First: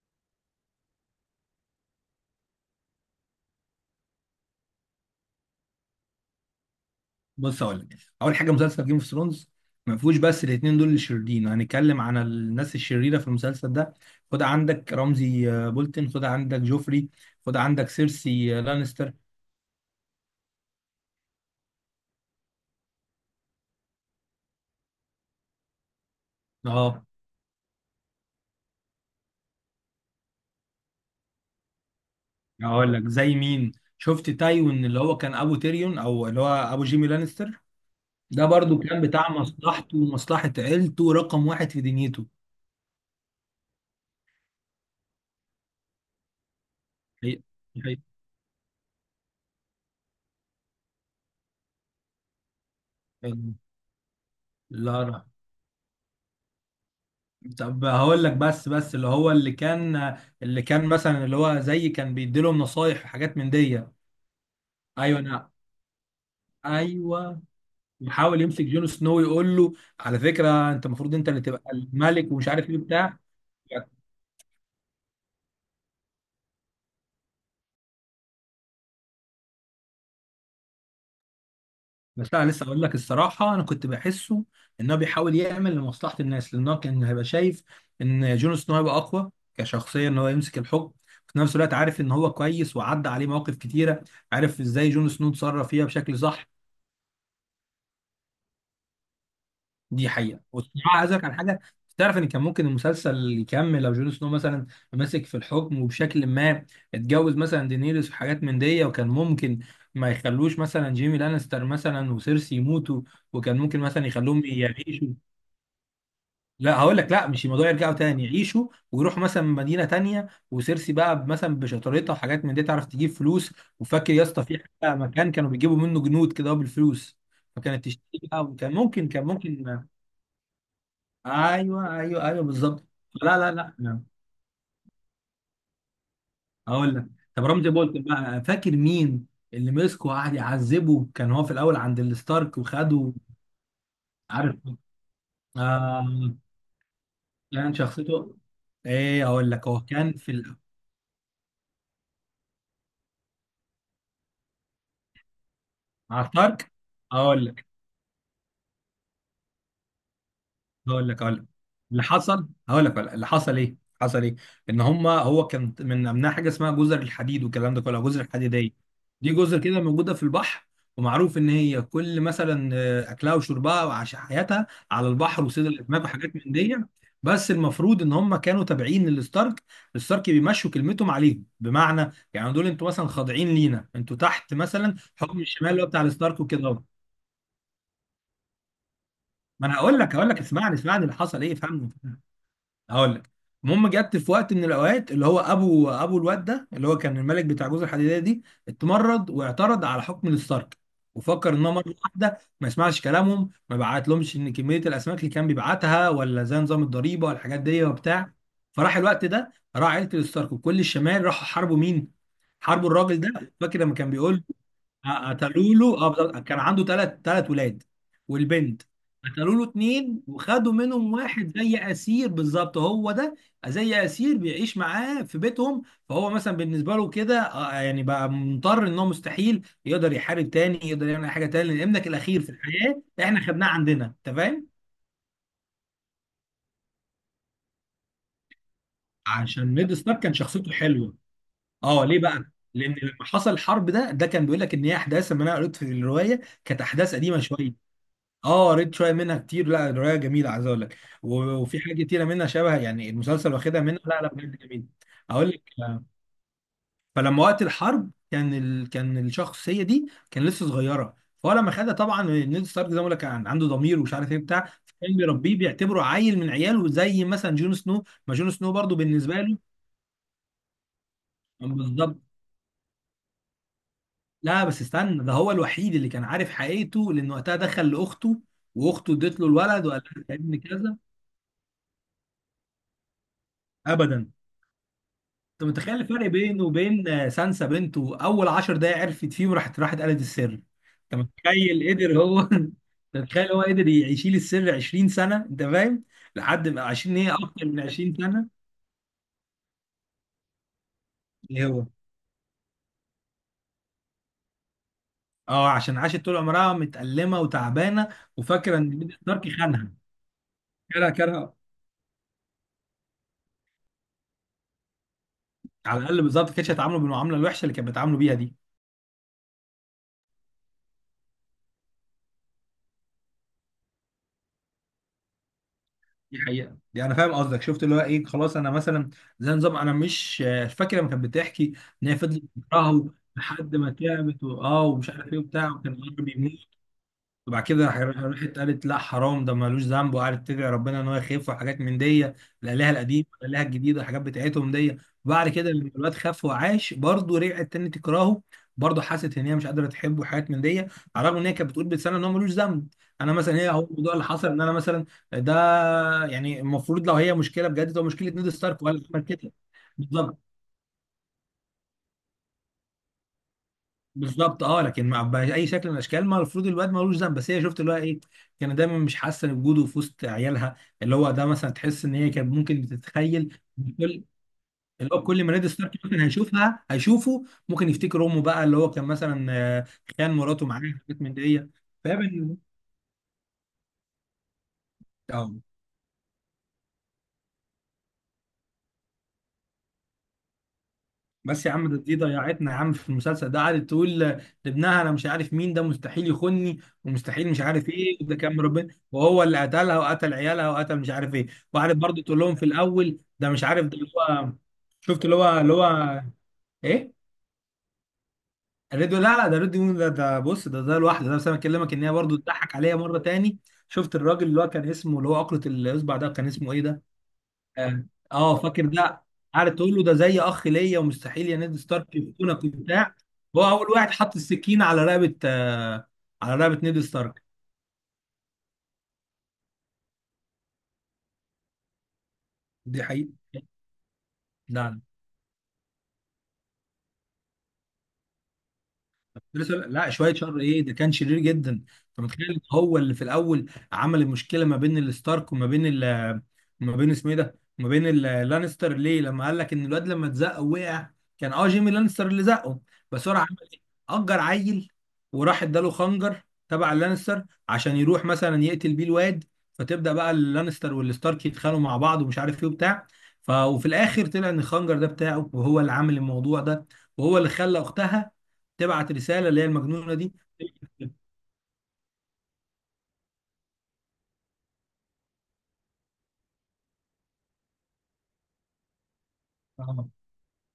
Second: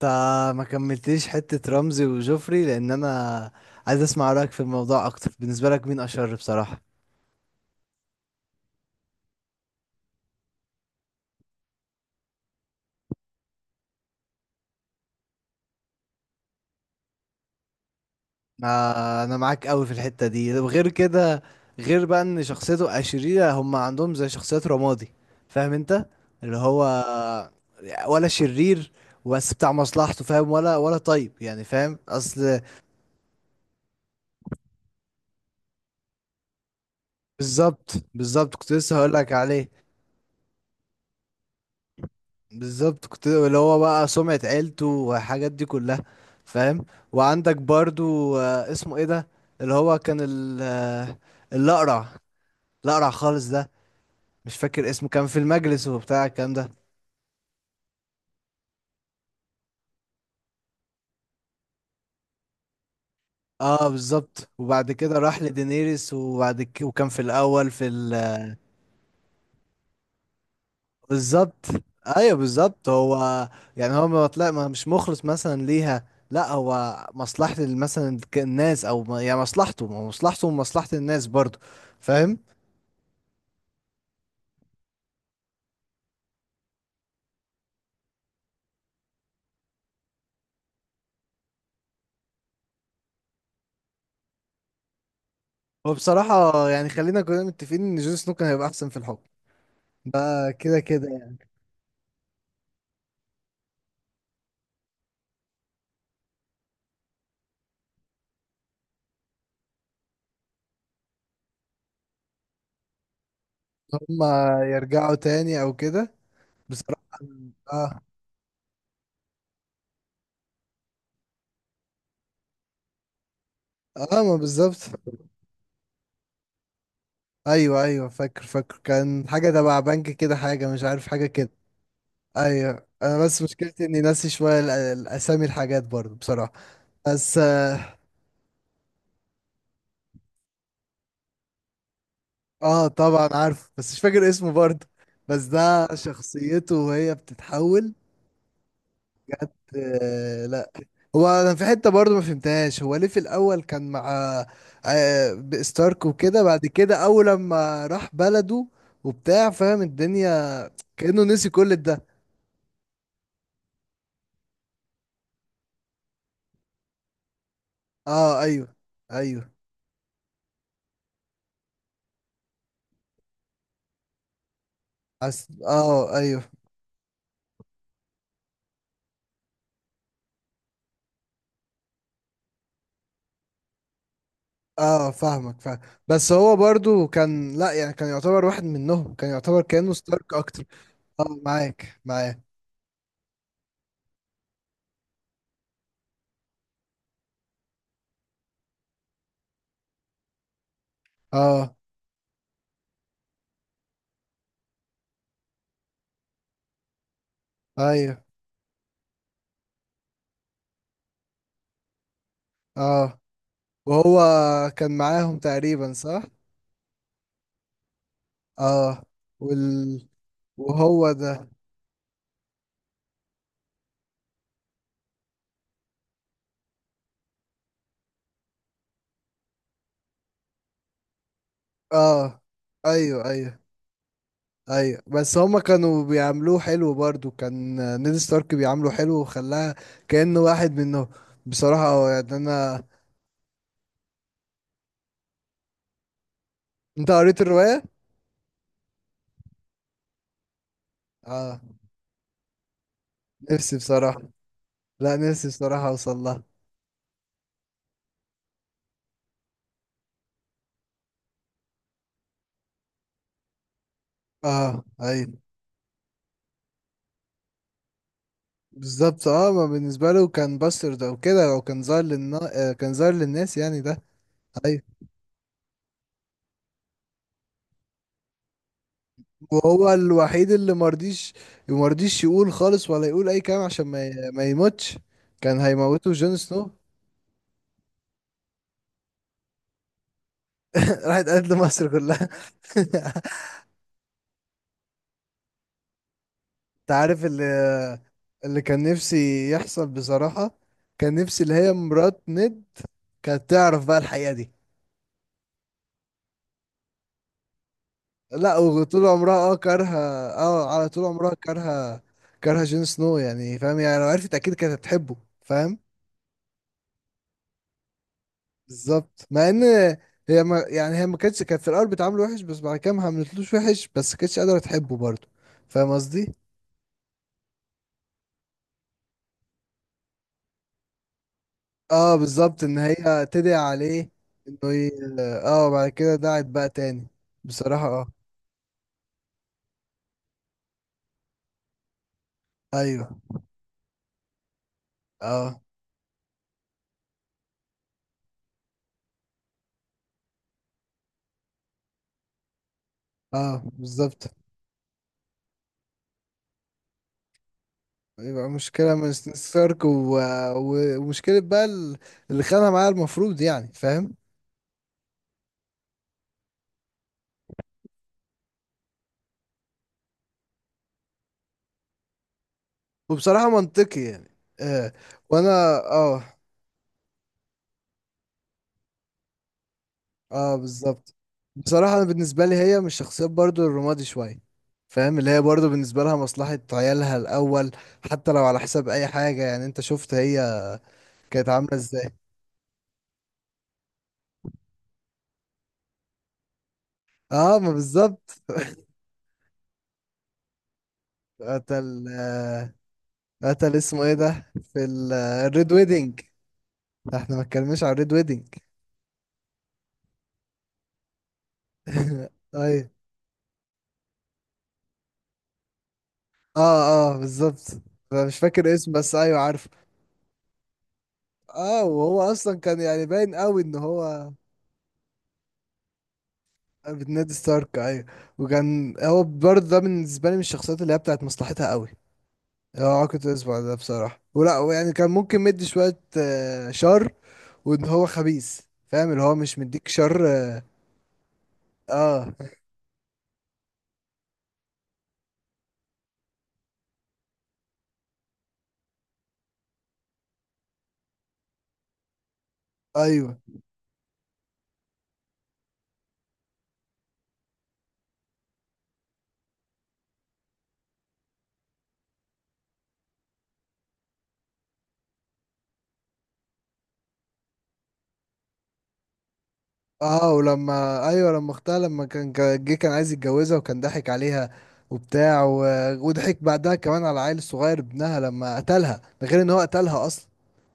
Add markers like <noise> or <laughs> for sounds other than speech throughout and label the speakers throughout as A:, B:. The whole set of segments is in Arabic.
A: فما كملتليش حتة رمزي وجوفري لأن أنا عايز أسمع رأيك في الموضوع أكتر. بالنسبة لك مين أشر بصراحة؟
B: بص اقول لك اول حاجه مسلسل جيم اوف ثرونز ما فيهوش، بس الاثنين دول الشريرين. هنتكلم عن الناس الشريره في المسلسل ده. خد عندك رمزي بولتن، خد عندك جوفري، خد عندك سيرسي لانستر.
A: ما أنا معاك أوي في الحتة دي. وغير كده، غير بقى إن شخصيته أشرية، هم عندهم زي شخصيات رمادي، فاهم أنت؟ اللي هو
B: اه،
A: ولا شرير، بس بتاع مصلحته، فاهم؟ ولا طيب، يعني فاهم أصل.
B: هقول لك زي مين. شفت تايوين اللي هو كان ابو تيريون او اللي هو ابو جيمي لانستر؟
A: بالظبط
B: ده
A: بالظبط كنت
B: برضو
A: لسه
B: كان بتاع
A: هقولك عليه.
B: مصلحته ومصلحه عيلته رقم واحد في دنيته.
A: بالظبط، كنت اللي هو بقى سمعة عيلته والحاجات دي كلها، فاهم؟
B: هي-
A: وعندك
B: هي-
A: برضو اسمه ايه ده اللي هو كان الأقرع، الأقرع خالص ده، مش فاكر
B: لا
A: اسمه،
B: لا.
A: كان في المجلس وبتاع الكلام ده.
B: طب هقول لك، بس اللي هو اللي كان مثلا اللي هو زي كان بيديلهم نصايح وحاجات من دي.
A: اه بالظبط، وبعد كده
B: ايوه
A: راح
B: انا،
A: لدينيريس، وبعد كده وكان في
B: ايوه،
A: الأول في ال-
B: بيحاول يمسك جون سنو يقول له على فكره انت المفروض انت اللي تبقى
A: بالظبط،
B: الملك
A: ايوه
B: ومش عارف ايه
A: بالظبط.
B: بتاع.
A: هو يعني هو ما طلع ما مش مخلص مثلا ليها، لا هو مصلحة مثلا الناس، او ما- يعني مصلحته، ما هو مصلحته ومصلحة الناس برضو،
B: بس
A: فاهم؟
B: انا لسه اقول لك الصراحه، انا كنت بحسه ان هو بيحاول يعمل لمصلحه الناس، لان هو كان هيبقى شايف ان جون سنو هيبقى اقوى كشخصيه ان هو يمسك الحكم. في نفس الوقت عارف ان هو كويس، وعدى عليه مواقف كتيره عارف ازاي جون سنو اتصرف فيها
A: هو
B: بشكل صح.
A: بصراحة يعني خلينا كلنا متفقين إن جون سنو كان هيبقى أحسن في الحكم.
B: دي حقيقة،
A: ده كده
B: والصراحة
A: كده
B: عايز أقولك على
A: يعني.
B: حاجة. تعرف إن كان ممكن المسلسل يكمل لو جون سنو مثلا مسك في الحكم، وبشكل ما اتجوز مثلا دينيريس وحاجات من دي، وكان ممكن ما يخلوش مثلا جيمي لانستر مثلا وسيرسي يموتوا، وكان ممكن
A: إن
B: مثلا يخلوهم
A: هما
B: يعيشوا.
A: يرجعوا تاني أو كده.
B: لا هقول لك،
A: بصراحة،
B: لا مش الموضوع يرجعوا
A: آه.
B: تاني، يعيشوا ويروحوا مثلا مدينة تانية، وسيرسي بقى مثلا بشطارتها وحاجات من دي تعرف تجيب فلوس. وفاكر
A: آه
B: يا
A: ما
B: اسطى في
A: بالظبط.
B: حتة مكان كانوا بيجيبوا منه جنود كده بالفلوس؟
A: أيوه
B: فكانت
A: أيوه،
B: تشتري
A: فاكر
B: بقى. وكان
A: فاكر،
B: ممكن، كان
A: كان حاجة تبع
B: ممكن.
A: بنك كده، حاجة مش عارف حاجة كده.
B: ايوه ايوه ايوه بالظبط.
A: أيوه، أنا
B: لا
A: بس
B: لا لا
A: مشكلتي إني
B: لا.
A: ناسي شوية الأسامي، الحاجات برضه بصراحة.
B: اقول لك،
A: بس
B: طب رمزي
A: آه,
B: بولتن بقى، فاكر مين اللي مسكه وقعد يعذبه؟ كان هو في الاول عند الستارك
A: آه
B: وخده.
A: طبعا عارف، بس مش فاكر اسمه
B: عارف
A: برضه. بس ده
B: آه
A: شخصيته وهي
B: كان
A: بتتحول.
B: شخصيته ايه؟ اقول لك، هو كان في
A: لا، هو انا في حته برضو ما فهمتهاش، هو ليه في الاول كان مع آه ستارك
B: مع
A: وكده، بعد
B: ستارك.
A: كده اول
B: اقول لك،
A: لما راح بلده وبتاع، فاهم الدنيا،
B: هقول لك
A: كانه
B: هقول لك
A: نسي كل ده.
B: اللي حصل. هقول لك اللي حصل ايه. حصل ايه؟ ان هو كان من امنها حاجه اسمها جزر الحديد والكلام ده كله، أو جزر
A: اه
B: الحديديه.
A: ايوه،
B: دي
A: ايوه.
B: جزر كده موجوده في البحر، ومعروف ان هي كل مثلا اكلها وشربها وعاش حياتها على البحر
A: أس...
B: وصيد الاسماك
A: اه
B: وحاجات
A: ايوه.
B: من دي. بس المفروض ان هم كانوا تابعين للستارك. الستارك بيمشوا كلمتهم عليهم، بمعنى يعني دول انتوا مثلا خاضعين لينا، انتوا تحت مثلا
A: اه
B: حكم
A: فاهمك،
B: الشمال
A: فاهم.
B: اللي هو بتاع
A: بس
B: الستارك
A: هو
B: وكده.
A: برضو كان، لا يعني كان يعتبر واحد منهم، كان يعتبر
B: ما انا
A: كانه
B: هقول لك، هقول
A: ستارك
B: لك
A: اكتر.
B: اسمعني اسمعني اللي
A: اه
B: حصل ايه فهمني.
A: معاك معاك.
B: هقول لك، المهم جت في وقت من الاوقات اللي هو ابو الواد ده اللي هو كان الملك بتاع جوز الحديديه دي، اتمرد واعترض على حكم الستارك، وفكر ان هو
A: اه
B: مره واحده ما يسمعش كلامهم ما بعتلهمش ان كميه الاسماك اللي كان بيبعتها ولا زي نظام الضريبه والحاجات دي
A: ايوه.
B: وبتاع. فراح الوقت ده راح عيله الستارك وكل الشمال راحوا حاربوا مين؟ حاربوا الراجل
A: اه
B: ده. فاكر لما كان
A: وهو
B: بيقول،
A: كان معاهم
B: قتلوا
A: تقريبا
B: له، اه
A: صح.
B: بالظبط. كان عنده ثلاث ولاد والبنت.
A: اه،
B: قتلوا
A: وال-
B: له اتنين، وخدوا
A: وهو
B: منهم
A: ده.
B: واحد زي اسير. بالظبط هو ده، زي اسير بيعيش معاه في بيتهم. فهو مثلا بالنسبه له كده يعني بقى مضطر، ان هو مستحيل يقدر يحارب تاني، يقدر يعمل اي حاجه تاني، لان ابنك الاخير
A: اه
B: في الحياه
A: ايوه
B: احنا
A: ايوه
B: خدناه عندنا، انت فاهم؟
A: ايوه. بس هما كانوا بيعملوه حلو برضو، كان نيد ستارك بيعامله حلو وخلاها
B: عشان نيد ستارك كان
A: كأنه واحد
B: شخصيته
A: منهم.
B: حلوه.
A: بصراحة
B: اه
A: هو
B: ليه
A: يعني
B: بقى؟
A: انا.
B: لان لما حصل الحرب ده، ده كان بيقول لك ان هي احداث، لما انا قريت في الروايه كانت
A: انت
B: احداث قديمه
A: قريت
B: شويه.
A: الرواية؟
B: اه قريت شويه منها كتير، لا روايه جميله عايز اقول لك،
A: اه
B: وفي حاجات كتيره منها شبه يعني المسلسل
A: نفسي
B: واخدها منها.
A: بصراحة،
B: لا لا بجد جميل.
A: لا نفسي
B: اقول لك
A: بصراحة اوصل لها.
B: فلما وقت الحرب كان ال... كان الشخصيه دي كان لسه صغيره، فهو لما خدها طبعا نيد ستارك زي ما بقول لك كان عنده ضمير ومش عارف ايه بتاع.
A: اه
B: كان
A: ايوه.
B: بيربيه بيعتبره عيل من عياله، زي مثلا جون سنو، ما جون سنو برضو
A: بالظبط
B: بالنسبه
A: اه،
B: له.
A: ما بالنسبة له كان باسترد او كده، او كان ظاهر
B: بالظبط.
A: للنا... آه، كان ظاهر للناس يعني ده.
B: لا بس
A: ايوه،
B: استنى، ده هو الوحيد اللي كان عارف حقيقته، لان وقتها دخل لاخته واخته ادت له الولد،
A: وهو
B: وقال لها ده
A: الوحيد
B: ابن
A: اللي
B: كذا.
A: مرضيش، مرضيش يقول خالص ولا يقول اي كلام عشان
B: ابدا.
A: ما يموتش. كان
B: انت متخيل
A: هيموته
B: الفرق
A: جون
B: بينه
A: سنو <laughs>
B: وبين سانسا بنته؟ اول 10 دقايق عرفت فيه، وراحت، راحت قالت السر. انت
A: راحت قالت لمصر
B: متخيل قدر
A: كلها
B: هو <laughs> انت
A: <laughs>
B: متخيل هو قدر يشيل السر 20 سنه؟ انت فاهم، لحد ما
A: انت
B: 20،
A: عارف
B: ايه
A: اللي
B: اكتر من 20 سنه.
A: اللي كان نفسي يحصل بصراحة، كان نفسي اللي
B: ايه
A: هي
B: هو؟
A: مرات نيد كانت تعرف بقى الحقيقة دي.
B: اه عشان عاشت طول عمرها متألمه وتعبانه،
A: لا
B: وفاكره ان
A: وطول
B: ميديا
A: عمرها
B: ستارك
A: اه
B: خانها.
A: كارهة. اه على طول
B: كره
A: عمرها
B: كره
A: كارهة. كارهة جون سنو يعني، فاهم؟ يعني لو عرفت اكيد كانت هتحبه، فاهم؟
B: على الاقل بالظبط ما كانتش هتعامله بالمعامله الوحشه اللي كانت بتعامله بيها دي.
A: بالظبط. مع ان هي ما يعني، هي ما كانتش كانت في الاول بتعامله وحش، بس بعد كده ما عملتلوش وحش، بس ما كانتش قادره تحبه برضه، فاهم قصدي؟
B: دي حقيقة، دي انا فاهم قصدك. شفت اللي هو ايه؟ خلاص، انا مثلا زي نظام انا مش فاكره لما كانت بتحكي، ان
A: اه
B: هي فضلت
A: بالظبط، ان
B: تكرهه
A: هي تدعي
B: لحد ما
A: عليه.
B: تعبت
A: انه
B: اه،
A: ي...
B: ومش عارف ايه
A: اه
B: وبتاع،
A: بعد
B: وكان
A: كده
B: قلبه
A: دعت
B: بيموت.
A: بقى تاني.
B: وبعد
A: بصراحه
B: كده
A: اه،
B: راحت قالت لا حرام، ده ملوش ذنب، وقعدت تدعي ربنا ان هو يخف وحاجات من دي. الالهه
A: ايوه.
B: القديمه، الالهه الجديده، الحاجات بتاعتهم دي. وبعد
A: اه
B: كده لما الواد خف وعاش، برضه رجعت تاني تكرهه. برضه حست ان هي مش قادره تحبه وحاجات من دي، على الرغم ان هي كانت بتقول بلسانها ان هو ملوش ذنب. انا مثلا
A: اه
B: هي، هو الموضوع اللي
A: بالظبط.
B: حصل ان انا مثلا، ده يعني المفروض لو هي مشكله بجد، تبقى مشكله نيد
A: يبقى
B: ستارك
A: مشكله
B: ولا
A: من
B: عمل كده.
A: ستارك و...
B: بالظبط
A: و... ومشكله بقى ال- اللي خانها معاه، المفروض يعني فاهم.
B: بالظبط اه. لكن مع باي شكل من الاشكال، ما المفروض الواد ملوش ذنب. بس هي شفت اللي هو ايه، كان دايما مش حاسه بوجوده في وسط عيالها. اللي هو ده مثلا تحس ان هي كانت ممكن
A: وبصراحه
B: بتتخيل
A: منطقي
B: كل
A: يعني، آه.
B: اللي هو كل
A: وانا
B: ما نيد ستارك مثلا
A: اه.
B: هيشوفها هيشوفه، ممكن يفتكر امه، بقى اللي هو كان مثلا خان
A: اه
B: مراته معاه،
A: بالظبط.
B: حاجات من دي.
A: بصراحة انا بالنسبة لي
B: فاهم؟
A: هي من الشخصيات برضو الرمادي شوية، فاهم؟ اللي هي برضو بالنسبة لها مصلحة عيالها الاول، حتى لو على حساب اي حاجة. يعني انت شفت هي كانت
B: بس يا
A: عاملة
B: عم ده،
A: ازاي.
B: دي ضيعتنا يا عم في المسلسل ده. قعدت تقول لابنها انا مش عارف مين ده مستحيل يخوني، ومستحيل
A: اه
B: مش
A: ما
B: عارف ايه، وده
A: بالظبط.
B: كان ربنا، وهو اللي قتلها وقتل عيالها وقتل مش عارف
A: <laughs>
B: ايه. وقعدت
A: قتل
B: برضه تقول لهم في الاول ده مش
A: قتل
B: عارف، ده
A: اسمه
B: اللي
A: ايه ده
B: هو.
A: في
B: شفت اللي هو
A: الريد ويدنج.
B: ايه؟
A: احنا ما اتكلمناش على الريد ويدنج.
B: الريديو؟ لا لا، ده الريديو ده، ده بص، ده ده لوحده. ده بس انا بكلمك، ان هي
A: <laughs>
B: برضه تضحك
A: ايوه.
B: عليا مره تاني. شفت الراجل اللي هو كان اسمه اللي هو عقلة الاصبع ده، كان
A: اه
B: اسمه ايه ده؟
A: اه بالظبط،
B: اه
A: أنا مش فاكر
B: فاكر
A: اسم بس
B: ده؟
A: ايوه عارفه.
B: قعدت تقول له ده زي اخ ليا، ومستحيل يا نيد
A: اه
B: ستارك
A: وهو اصلا
B: يفتونك
A: كان يعني
B: وبتاع.
A: باين قوي
B: هو
A: ان
B: اول واحد
A: هو
B: حط السكين على رقبه، على رقبه نيد
A: بتنادي
B: ستارك.
A: ستارك ايوه. وكان هو برضه، ده بالنسبه لي من الشخصيات اللي هي بتاعت مصلحتها قوي، يعني
B: دي
A: هو كنت
B: حقيقه.
A: اسمع ده بصراحه، ولا يعني
B: لا
A: كان ممكن مدي شويه شر. وان هو خبيث، فاهم؟ اللي هو
B: كنت
A: مش
B: لسه،
A: مديك
B: لا
A: شر.
B: شويه شر ايه ده، كان شرير جدا. انت
A: اه
B: متخيل إن هو اللي في الاول عمل المشكله ما بين الستارك وما بين ال، ما بين اسمه ايه ده، ما بين اللانستر؟ ليه لما قال لك ان الواد لما اتزق وقع، كان اه جيمي لانستر اللي زقه، بس هو
A: ايوه.
B: راح عمل ايه؟ اجر عيل وراح اداله خنجر تبع اللانستر عشان يروح مثلا يقتل بيه الواد، فتبدا بقى اللانستر والستارك يتخانقوا مع بعض ومش عارف ايه وبتاع. وفي الاخر طلع ان الخنجر ده بتاعه، وهو اللي عامل الموضوع ده، وهو اللي خلى اختها تبعت رساله اللي هي المجنونه
A: اه
B: دي.
A: ولما ايوه، لما اختها، لما جه كان عايز يتجوزها، وكان ضحك عليها وبتاع و... وضحك بعدها كمان على العيل الصغير ابنها، لما قتلها، ده غير ان هو قتلها
B: آه.
A: اصلا.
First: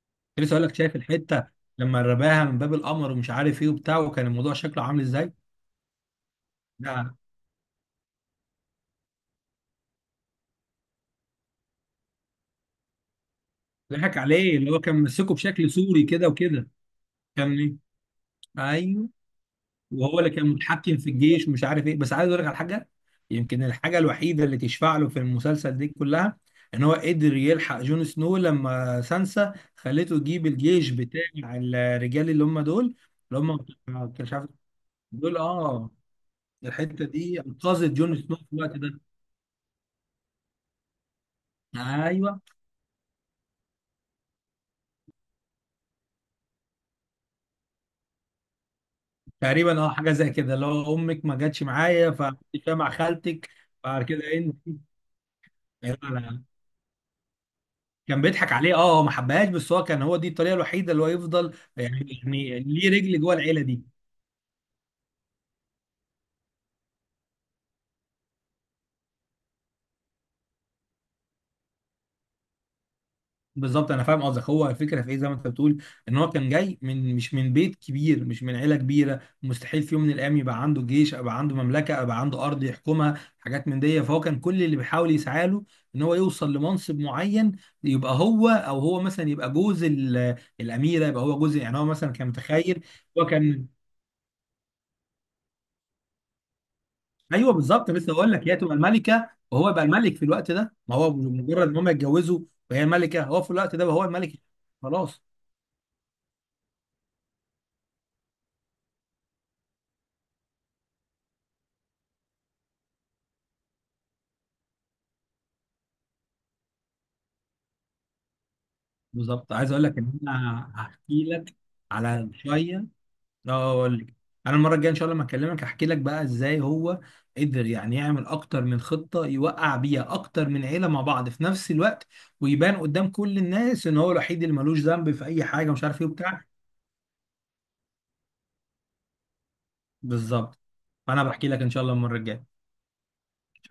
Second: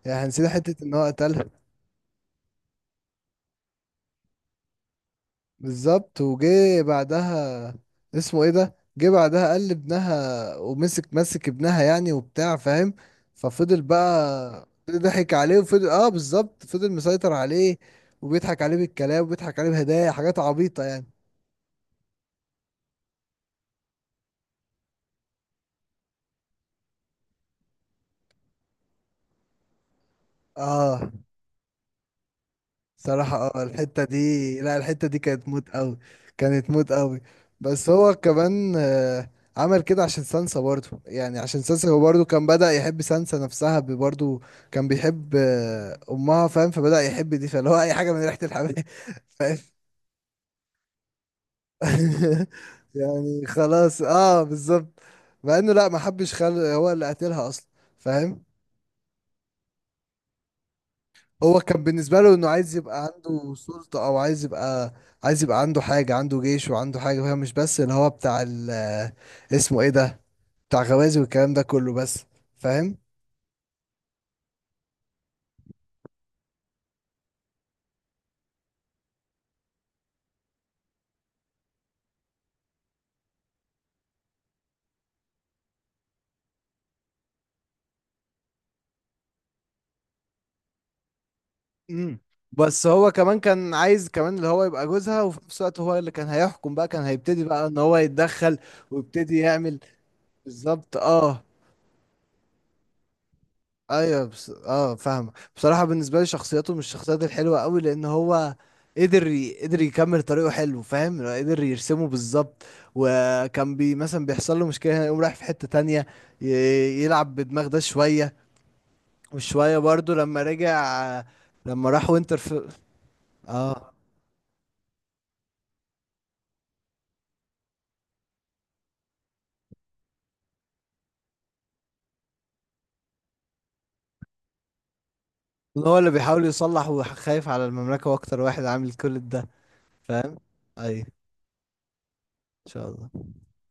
A: يعني هنسينا
B: لسه اقول
A: حته
B: لك،
A: ان
B: شايف
A: هو قتلها.
B: الحته لما رماها من باب القمر ومش عارف ايه وبتاع، وكان الموضوع شكله عامل ازاي؟
A: بالظبط، وجه
B: ده
A: بعدها اسمه ايه ده، جه بعدها قال ابنها، ومسك مسك ابنها يعني وبتاع، فاهم؟ ففضل
B: ضحك عليه
A: بقى
B: اللي هو كان
A: ضحك
B: ممسكه
A: عليه
B: بشكل
A: وفضل،
B: سوري
A: اه
B: كده
A: بالظبط
B: وكده.
A: فضل مسيطر
B: كان ايه؟
A: عليه. وبيضحك عليه
B: ايوه.
A: بالكلام وبيضحك عليه بهدايا،
B: وهو اللي
A: حاجات
B: كان
A: عبيطة
B: متحكم
A: يعني.
B: في الجيش ومش عارف ايه. بس عايز اقول لك على حاجه، يمكن الحاجه الوحيده اللي تشفع له في المسلسل دي كلها، ان هو قدر يلحق جون سنو لما سانسا خلته يجيب الجيش
A: اه
B: بتاع الرجال اللي هم دول،
A: صراحة،
B: اللي
A: اه
B: هم
A: الحتة
B: كانوا، مش عارف
A: دي، لا الحتة دي
B: دول
A: كانت موت
B: اه.
A: قوي، كانت موت
B: الحته
A: قوي.
B: دي
A: بس
B: انقذت
A: هو
B: جون سنو في
A: كمان
B: الوقت ده.
A: عمل كده عشان سانسا برضه، يعني عشان سانسا هو برضه
B: ايوه،
A: كان بدأ يحب سانسا نفسها برضه. كان بيحب أمها، فاهم؟ فبدأ يحب دي، فاللي هو أي حاجة من ريحة الحمام <laughs> فاهم؟
B: تقريبا اه، حاجه زي كده. لو امك ما جاتش معايا
A: <laughs>
B: فكنت مع
A: يعني
B: خالتك.
A: خلاص،
B: بعد كده
A: اه
B: انت،
A: بالظبط. مع انه لا
B: لا
A: ما حبش،
B: لا.
A: خل هو اللي قتلها اصلا،
B: كان
A: فاهم؟
B: بيضحك عليه، اه هو ما حبهاش، بس هو كان، هو دي الطريقه الوحيده اللي هو يفضل
A: هو كان
B: يعني،
A: بالنسبة له انه
B: يعني
A: عايز
B: ليه
A: يبقى
B: رجل جوه
A: عنده
B: العيله دي.
A: سلطة، او عايز يبقى، عايز يبقى عنده حاجة، عنده جيش وعنده حاجة، فاهم؟ مش بس اللي هو بتاع ال- اسمه ايه ده، بتاع غوازي والكلام ده كله بس، فاهم؟
B: بالظبط انا فاهم قصدك. هو الفكره في ايه؟ زي ما انت بتقول ان هو كان جاي من، مش من بيت كبير، مش من عيله كبيره، مستحيل في يوم من الايام يبقى عنده جيش، يبقى عنده مملكه، يبقى عنده ارض يحكمها حاجات من دي. فهو كان كل اللي بيحاول يسعى له، ان هو يوصل لمنصب معين، يبقى هو، او هو مثلا يبقى جوز الاميره، يبقى هو جوز، يعني هو مثلا
A: امم.
B: كان متخيل.
A: بس هو
B: هو
A: كمان
B: كان،
A: كان عايز كمان اللي هو يبقى جوزها، وفي نفس الوقت هو اللي كان هيحكم بقى، كان هيبتدي
B: ايوه
A: بقى ان
B: بالظبط.
A: هو
B: لسه اقول لك، هي
A: يتدخل
B: تبقى الملكه
A: ويبتدي
B: وهو
A: يعمل.
B: يبقى الملك في الوقت ده، ما
A: بالظبط
B: هو
A: اه.
B: مجرد ان هم يتجوزوا، وهي الملكه، هو في الوقت ده بقى هو
A: ايوه
B: الملك.
A: بس... اه
B: خلاص.
A: فاهمه، بصراحه بالنسبه لي شخصيته مش الشخصيات الحلوه قوي، لان هو قدر ي... قدر يكمل طريقه حلو، فاهم؟ قدر يرسمه بالظبط. وكان بي مثلا، بيحصل له مشكله هنا يقوم رايح في حته تانية، ي... يلعب بدماغ ده شويه،
B: بالظبط. عايز
A: وشويه
B: اقول لك ان
A: برضو لما
B: انا
A: رجع،
B: هحكي لك
A: لما راح
B: على
A: وينتر في...
B: شويه. اه
A: اه.
B: اقول لك، انا المره الجايه ان شاء الله لما اكلمك هحكي لك بقى ازاي هو قدر يعني يعمل اكتر من خطه، يوقع بيها اكتر من عيله مع بعض في نفس الوقت، ويبان قدام كل الناس ان هو الوحيد اللي ملوش ذنب في اي حاجه مش
A: هو
B: عارف ايه
A: اللي
B: وبتاع.
A: بيحاول يصلح وخايف على المملكه، واكتر واحد عامل كل ده، فاهم؟
B: بالظبط.
A: ايوه،
B: فانا بحكي لك ان شاء الله المره الجايه.
A: ان شاء الله.